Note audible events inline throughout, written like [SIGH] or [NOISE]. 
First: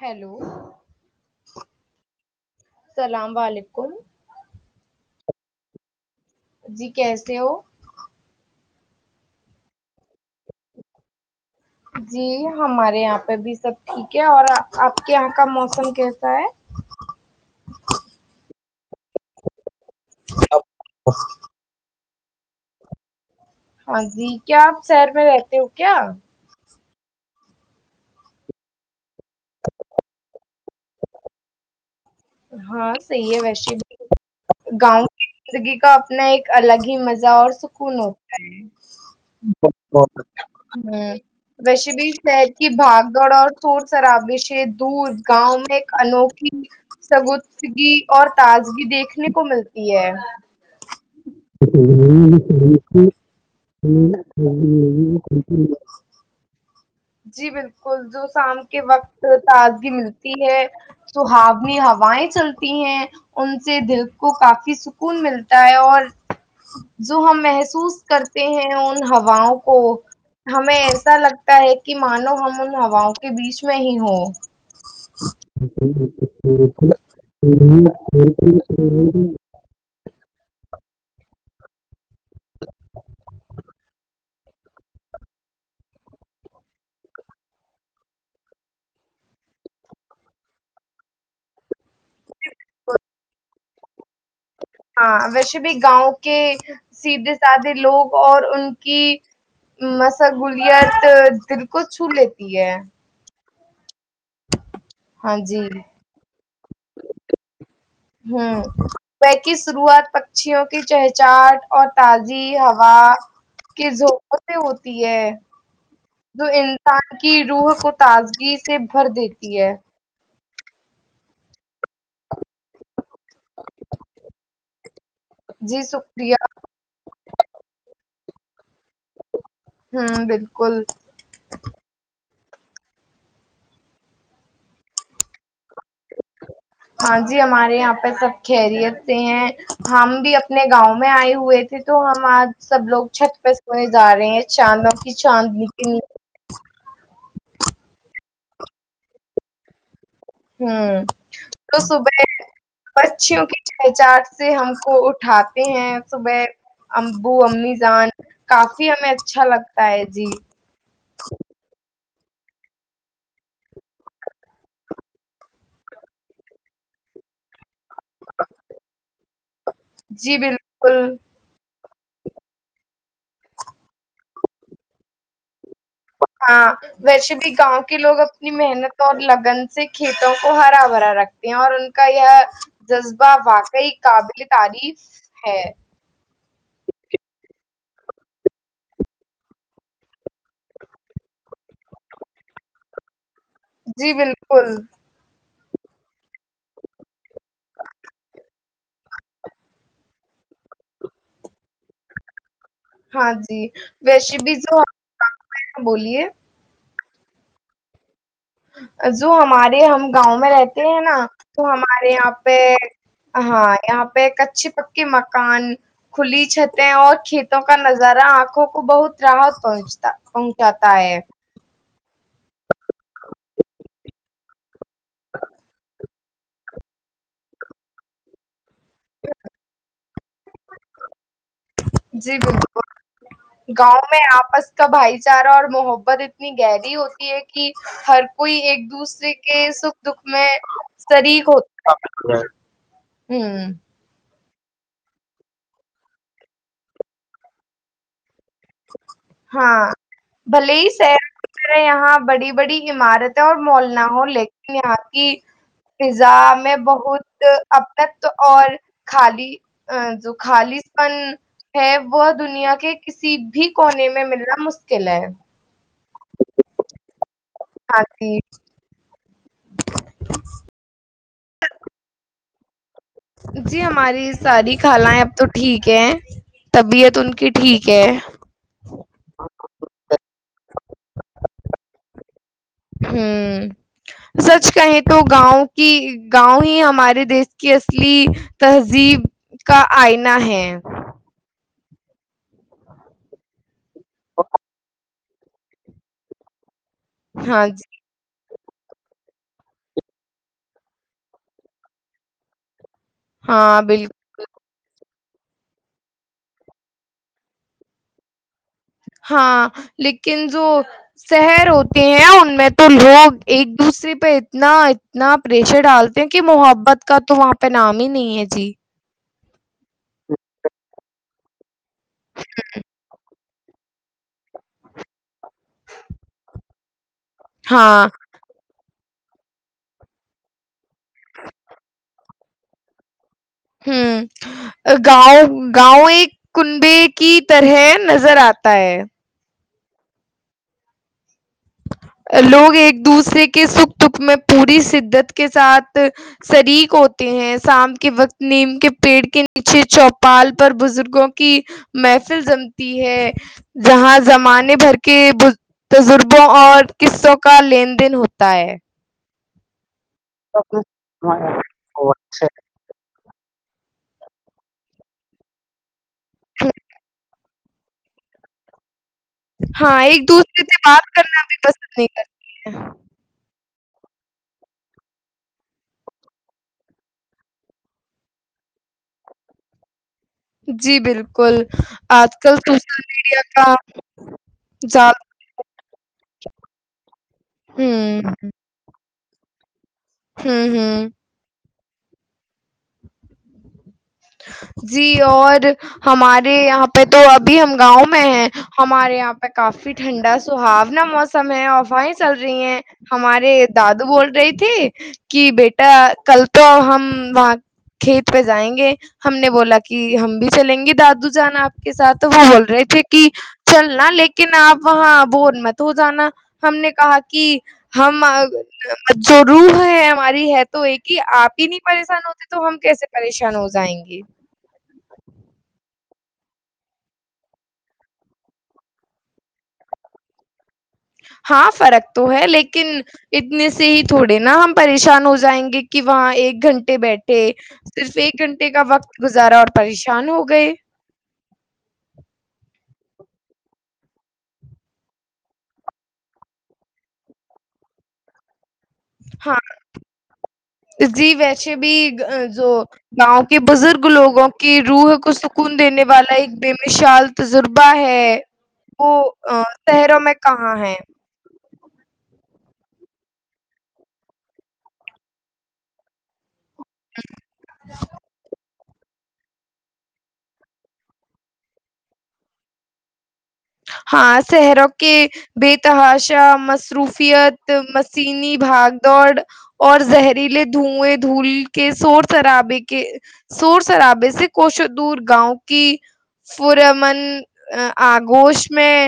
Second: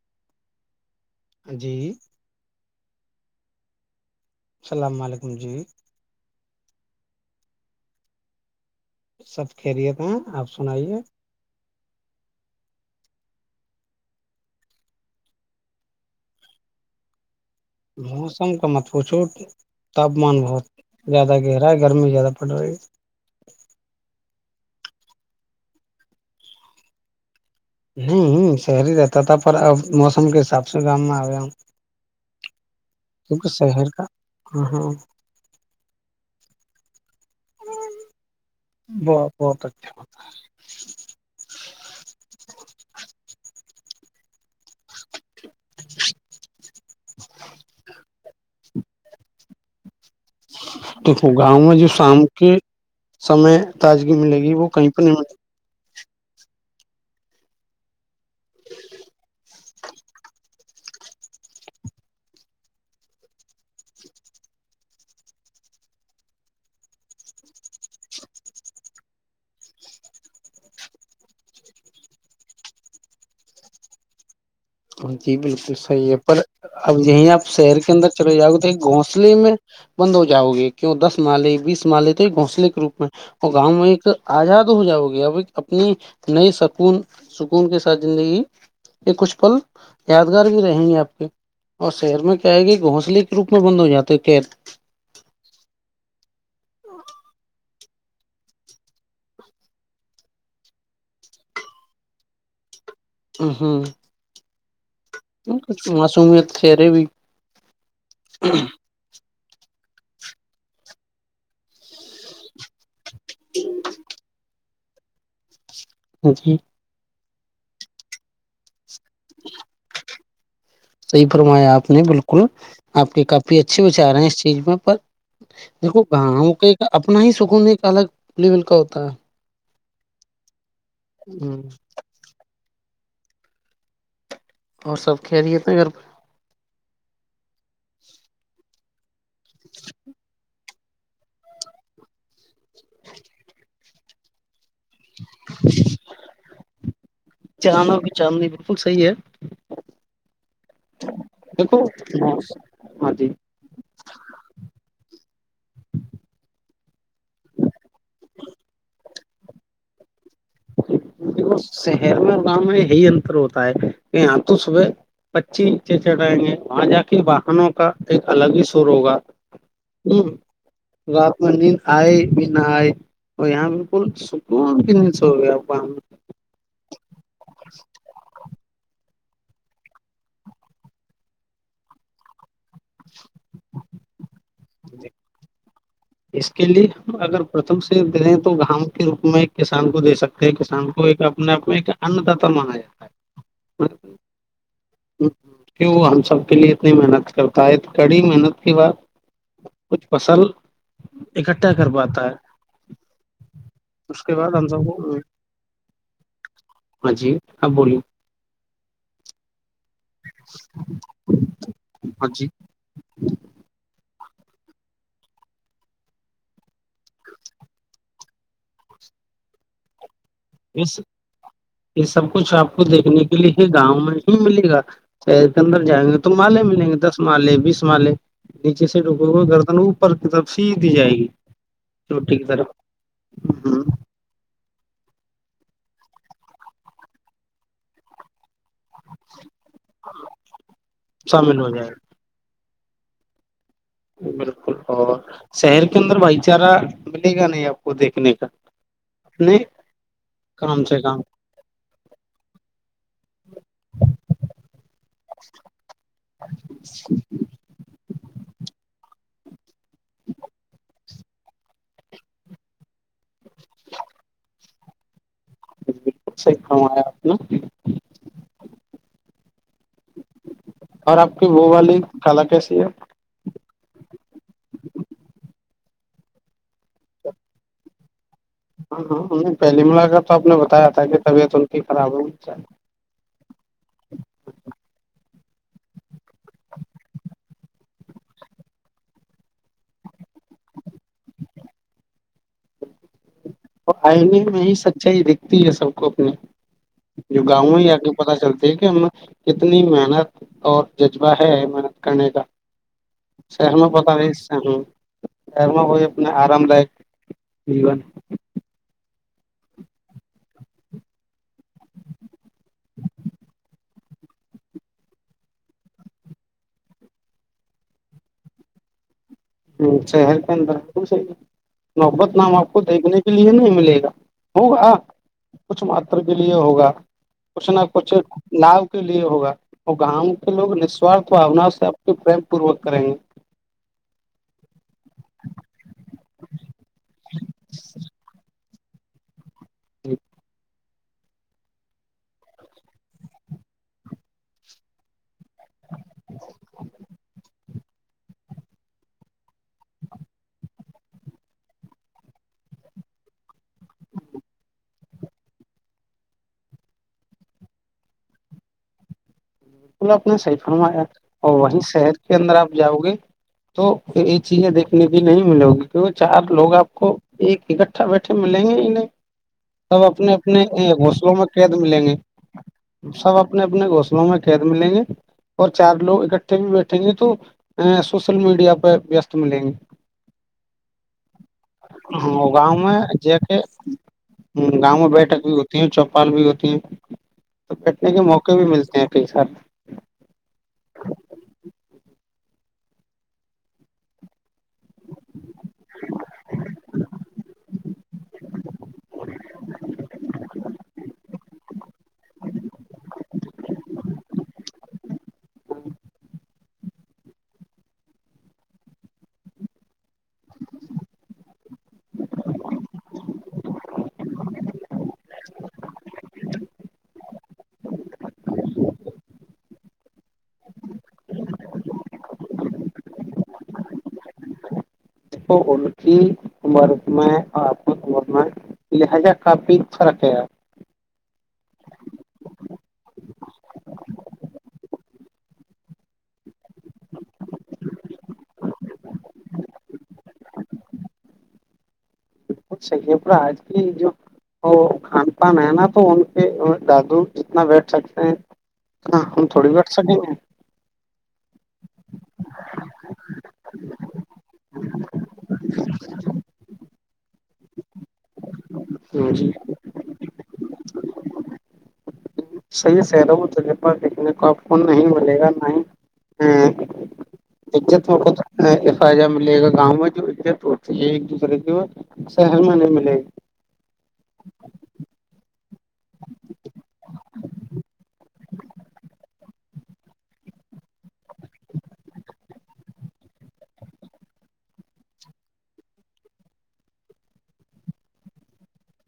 Hello جی السلام و علیکم السلام علیکم جی جی کیسے ہو سب خیریت ہیں آپ سنائیے جی ہمارے یہاں پہ بھی سب ٹھیک ہے اور آپ کے یہاں کا موسم کیسا ہے موسم کا متب چھوٹ تاپمان بہت زیادہ گہرا ہے گرمی زیادہ اپنائی ہاں جی کیا آپ شر میں رہتے ہو کیا شری تت پر اب موسم کے حساب سے اسر گام میں آ ہم ہاں صحیح ہے ویسے بھی ہاں ہاں گاؤں کی زندگی کا اپنا ایک الگ ہی مزہ اور ہوتا بہت بہت اچھا ویش بھی شہر کی بھاگ گڑ اور ور شرابی سے دھ گاؤں میں ایک انوکھی سگوتگی اور تاز بھی دیکھنے کو ملتی ہے دیکھو گاؤں میں جو شام کے سمے تازگی ملے گی وہ کہیں پہ نہیں ملے گی جی بالکل جو شام کے وقت تازگی ملتی ہے سحاؤنی ہوائیں چلتی ہیں ان سے دل کو کافی سکون ملتا ہے اور جو ہم محسوس کرتے ہیں ان ہواؤں کو ہمیں ایسا لگتا ہے کہ مانو ہم ان ہاؤں کے بیچ میں ہی ہ جی بالکل صحیح ہے پر اب یہیں آپ شہر کے اندر چلے جاؤے تو گھونسلے میں بند ہو جاؤ گے کیوں دس مالے بیس مالے تو ایک گھسلے کے روپ میں اور گاؤں میں ایک آزاد ہو جاؤ گے اب ایک اپنی نئے سکون سکون کے ساتھ زندگی یہ کچھ پل یادگار بھی رہیں گے آپ کے اور شہر میں کیا ہے کہ گھونسلے کے روپ میں بند ہو جاتے ہیں قید ہاں ویسے بھی گاؤں کے سیدھے سادھے لوگ اور ان کی مشغولیت دل کو چھو لیتی ہے ہ ہوں [UNINTELLIGIBLE] ہاں جی۔ کچ معصمیت خھیرے بھی [UNINTELLIGIBLE] ہوں [UNINTELLIGIBLE] کی شروعات پکشیوں کی چہچاہٹ اور تازی ہوا کہ زپتے ہو پ ہے [UNINTELLIGIBLE] جو جی انسان کی روح کو تازگی سے بھر دیتی ہے صحیح فرمایا آپ نے بالکل آپ کے کافی اچھے وچار ہیں اس چیز میں پر جی دیکھو شکریہ گاؤں کے اپنا ہی سکون ایک الگ پلی ملک ہوتا ہ [UNINTELLIGIBLE] ہوں بالکل ہوں [UNINTELLIGIBLE] اور سب کہ دیےتے ہیں گھر پہ ہاں جی ہمارے یہاں پہ سب خریت ہیں ہم بھی اپنے گاؤں میں آئے ہوئے تھے تو ہم آج سب لوگ چھت پہ کو جا رہے ہیں چاندوں کی چاندنی کےنی چانوں کی چاندنی بالکل صحیح ہے ہوں تو دیکھو صبح ہاں جی پچیوں کی چہچاٹ سے ہم کو اٹھاتے ہیں صبح امبو امیزان کافی ہمیں اچھا لگتا ہے جی دیک شہر میں اور گاؤں میں یہی انتر ہوتا ہے کہ یہاں تو صبح پچی نچے چڑھائیں گے وہاں جا کے واہنوں کا ایک الگ ہی سور ہوگا [INAUDIBLE] ہ جی بالکل رپ مندر آئے بھی نہ آئے اور یہاں بالکل سکون سو گ ہاں ویسے بھی گاؤں کے لوگ اپنی محنت تو لگن سے کھیتوں کو ہرا بھرا رکھتے ہیں اور ان کا یہ جذبہ واقعی قابل تعریف ہے اس کے لیے اگر پرتم سے دیں تو گام کے روپ میں کسان کو دے سکتے ہیں کسان کو ایک اپنے آپ میں ایک انداتا مانا جاتا ہے جی بالکل کل کی وہ ہم سب کے لیے اتنی محنت کرتا ہے کڑی محنت کے بعد کچھ فصل اکٹھا کر پاتا ہے ہاں جی اس ویش کے بھی بعد ہم جو سب کو بولیے ہاں جی کب بولیے جو ہمارے ہم گاؤں میں رہتے ہیں نا تو ہمارے ہاں یہاں جی پہ ہاں یہ یہاں پہ کچے پکے مکان کھلی چھتیں اور کھیتوں کا نظارہ آنکھوں کو بہت راحت پہنچتا پنچاتا اس ہے یہ سب کچھ آپ کو دیکھنے کے لیے ہی گاؤں میں ہی ملے گا چ تندر جگ تو مالے ملیں گے دس مالے بیس مالے نیچے سے ڈوکے ہوئے گردن ہو کتاب سی دی جائے گی جی چوٹی کی طرف گاؤں میں آپس کا بھائی چارہ اور محبت اتنی گہری ہوتی ہے کہ ہر کوئی ایک دوسرے کے سکھ دکھ میں شریک شامل ہو جائے گی ہوتا ہوں بالکل اور شہر کے اندر بھائی چارہ ملے گا نہیں آپ کو دیکھنے کا نہیں ہاں بھلے کام ہی سے کام سیر یہاں بڑی بڑی عمارتیں اور مول نہ ہو لیکن یہاں کی فضا میں بہت تو اور خالی ا جو خالی ہے وہ دنیا کے ک بھی کونے میں مل رہا م کے ل ہے [UNINTELLIGIBLE] ج بالکل صحیح فرمایا آپ نے ہاںک [UNINTELLIGIBLE] اور آپ کی وہ والی خالا کیسی ہے جی ہماری ساری خالائیں اب تو ٹھیک ہے طبیعت ان کی ٹھیک ہے ہاں ہاں ہو پہلی ملاکت کر تو آپ نے بتایا تھا کہ طبیعت ان کی خراب ہوگی ہوں سچ کہیں تو گاؤں کی گاؤں ہی ہمارے دیش کی اصلی تہذیب کا آئین ہے آئ نہیں میں سچائی دیک ہے سب کو اپنے [UNINTELLIGIBLE] جو ہاں گاؤں جی، ہی آگ پتہ چلتا دیکھے ہم کتنی محنت اور جذبہ ہے محنت کرنے کا ہاں، سحن بالکل۔ پتا بھی س ہم شر ہو اپنے آرام لائک جین ہاں لیکن جو شہر ہوتے ہیں ان میں تو لوگ ایک دوسرے پہ اتنا اتنا پریشر ڈالتے ہیں کہ محبت کا تو وہاں پہ نام ہی نہیں ہے جی ہ شہر کے اندر س محبت نام آپ کو دیکھنے کے لیے نہیں ملے گا ہوگا کچھ مر کے لیے ہوگا پشنا ہاں، کرچ لھ [UNINTELLIGIBLE] کے لیے ہوگا اور گاؤں کے لوگ نسوارھ بھونا سے آ کے پریم پوروک کریں گے ہوں [UNINTELLIGIBLE] گاؤں گاؤں ایک کنبے کی طرح نظر آتا ت [UNINTELLIGIBLE] ج [UNINTELLIGIBLE] لوگ ایک دوسرے کے سکھ دکھ میں پوری شدت کے ساتھ شریک ہوتے ہیں سام کے وقت نیم کے پیڑ کے نیچے چوپال پر بزرگوں کی محفل جمتی ہے جہاں زمانے بھر کے بزگ اور قصوں کا لین دین ہوتا ہے اپ نے صحیح فرمایا اور وہیں شہر کے اندر آپ جاؤ گے تو یہ چیزیں دیکھنے کی نہیں ملے گی کی چار لوگ آپ کو ایک اکٹھا بیٹھے ملیں گے ہی نہیں ہاں سب ایک اپنے دوسرے اپنے سے بات گھونسلوں کرنا میں بھی پسند نہیں کرتی ہیں آ نے اپنا گسلو میں ق ملیں گے اور چار لوگ اکٹھے بھی بیٹھیں گے تو سوشل میڈیا پہ وست ملیں گے کرتے جی بالکل آج ہاں کل گاؤں میں سوشل میڈیا جیسے کا گاؤں میں زیادہ بیٹھک بھی ہوتی ہے چوپال بھی ہوتی ہے تو بیٹھنے کے ہوں موقع بھی ملتے ہیں [INAUDIBLE] ہہم ہہم [INAUDIBLE] [INAUDIBLE] جی اور ہمارے یہاں پہ تو ابھی ہم گاؤں میں ہیں ہمارے یہاں پہ کافی ٹھنڈا سہاونا موسم ہے ہاوہیں چل رہی ہیں ہمارے دادو بول رہی تھی کہ بیٹا کل تو ہم وہا کھیت پہ جائیں گے ہم نے بولا کہ ہم بھی چلیں گے دادو جان آپ کے ساتھ تو وہ بول رہے تھے کہ چلنا لیکن آپ وہاں بور مت ہو جانا ہم نے کہا کہ ہم جو روح ہے ہماری ہے تو ایک ہی آپ ہی نہیں پریشان ہوتے تو تو ہم کیسے پریشان ہو جائیں گے اس کو ان کی عمر میں اور آپ کی عمر میں لہذا کافی فارق ہیں ہاں فرق تو ہے لیکن اتنے سے ہی تھوڑے نا ہم پریشان ہو جائیں گے کہ وہاں ایک گھنٹے بیٹھے صرف ایک گھنٹے کا وقت گزارا اور پریشان ہو گئے سے پورا آج کی جو وہ کھان پان ہے نا تو ان کے دادو جتنا بیٹھ سکتے ہیں ہاں ہم تھوڑی بیٹ سکے گے [INAUDIBLE] ا بھی جو گاؤں کے بزرگ لوگو ں کہ روح کو سکون دینے والا ایک بی وشال تجربہ ہے وہ گے جی تہروں میں کہاں ہے صحیح سہرو اس جگہ پر دیکھنے کو آپ کو نہیں ملے گا نہ ہی عزت [INAUDIBLE] ہ ملے گا گاؤں میں جو عزت ہوتی ہیں ایک دوسرے کے اور شہر میں نہیں ملے گی ہاں شہروں کے بے تحاشا مصروفیت مسیینی بھاگ دوڑ اور زہریلے دھوئیں دھول کے شور شرابے کے شور شرابے سے کوشو دور گاؤں کی پور امن گوش میں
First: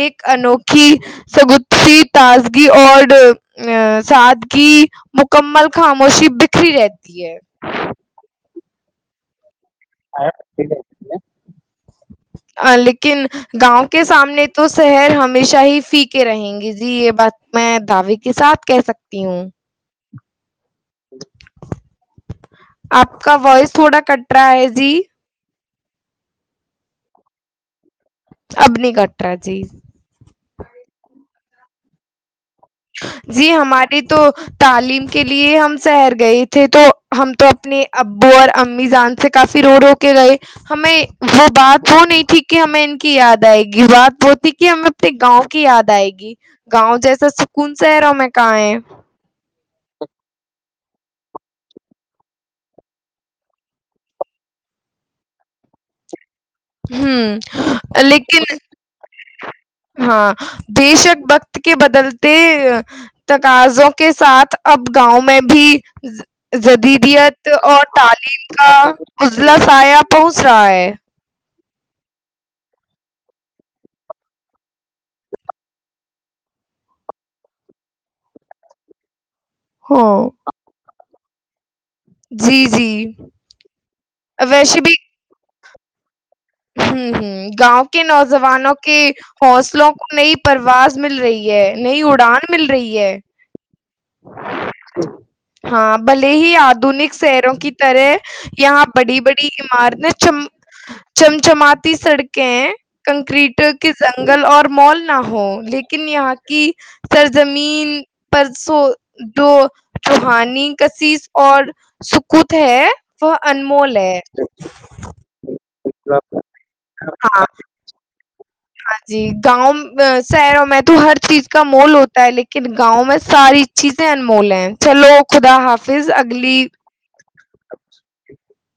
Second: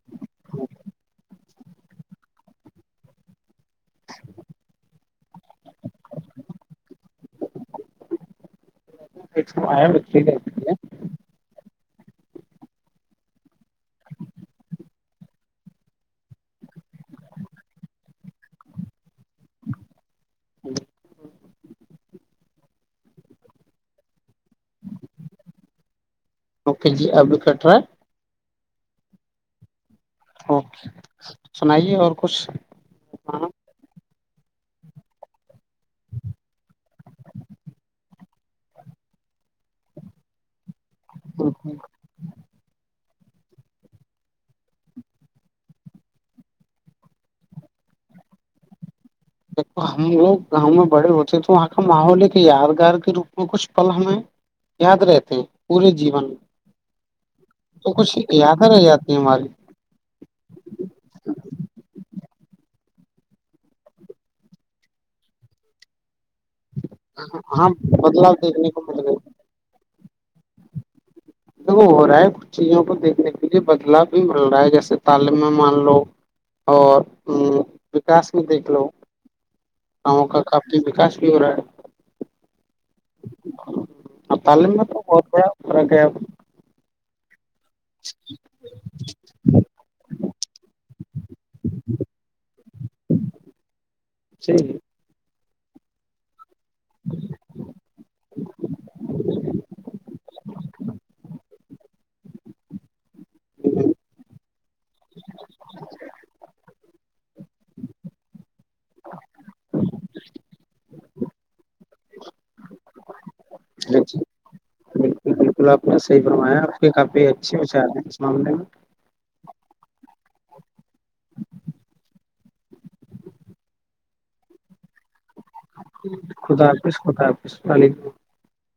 ایک انوکھی سگت تازگی اور ا سادگی مکملخ خاموشی بکھری رہتی ہے آ بے [INAUDIBLE] لیکن گاؤں کے سامنے تو شہر ہمیشہ ہی فیکے رہیں گے جی یہ بات میں دعوے کے ساتھ کہہ سکتی ہوں آپ کا وائس تھوڑا کٹ رہا ہے جی اوکے جی ابھی کٹ رہا اب نہیں کٹ رہا جی ہے سنائیے اور کچھ جی ہماری تو تعلیم کے لیے ہم شہر گئے تھے تو ہم تو اپنے ابو اور امی جان سے کافی رو رو کے گئے ہمیں وہ بات وہ نہیں تھی کہ ہمیں ان کی یاد آئے گی بات وہ تھی کہ ہمیں اپنے گاؤں کی یاد آئے گی گاؤں جیسا شہروں میں کہاں ہے دیکھو ہم لوگ گاؤں میں بڑے ہوتے ہیں تو وہاں کا ماحول کہ یادگار کے روپ میں کچھ پل ہمیں یاد رہتے ہیں پورے جیون تو ہہم کچھ لیکن یادیں رہ جاتی ہیں ہماری ہاں بے شک وقت کے بدل تقاضوں کے ساتھ اب گاؤں میں بھی جدیدیت ہاں اور بدلاؤ تعلیم دیکھنے کا کو مل گئی اضلا سایہ پہنچ رہا ہے دیک ہو رہا ہے کچھ چیزوں کو دیکھنے کے لیے بدلاؤ بھی مل رہا ہے جیسے تعلیم میں مان لو اور وکاس میں دیکھ لو ہاں، ہمم کا کاپ کی وکاس پورا جی جی ویسے بھی ر کیا ہوں ہوں گاؤں کے نوجوانوں کے حوصلوں کو نئی پرواز مل رہی ہے نئی اڑان مل رہی ہے صی ہاں بلے ہی یاد آدنک شہروں کی طرح یہاں بڑی بڑی عمارتیں چ چمچماتی سڑکیں کنکریٹ کے جنگل اور مال نہ ہ لیکن یہاں کی سرزمین پر سو جو چوہانی کشس اور سکت ہے وہ ا انمول ہے۔ بالکل بالکل آپ نے صحیح بنوایا آپ کے کافی ہاں، اچھے و چار ہیں اس معاملے میں ہاں جی گاؤں شہروں میں تو ہر چیز کا مول ہوتا ہے لیکن گاؤں میں ساری چیزیں انمول ہیں چلو خدا حافظ اگلی خدا حافظ [UNINTELLIGIBLE]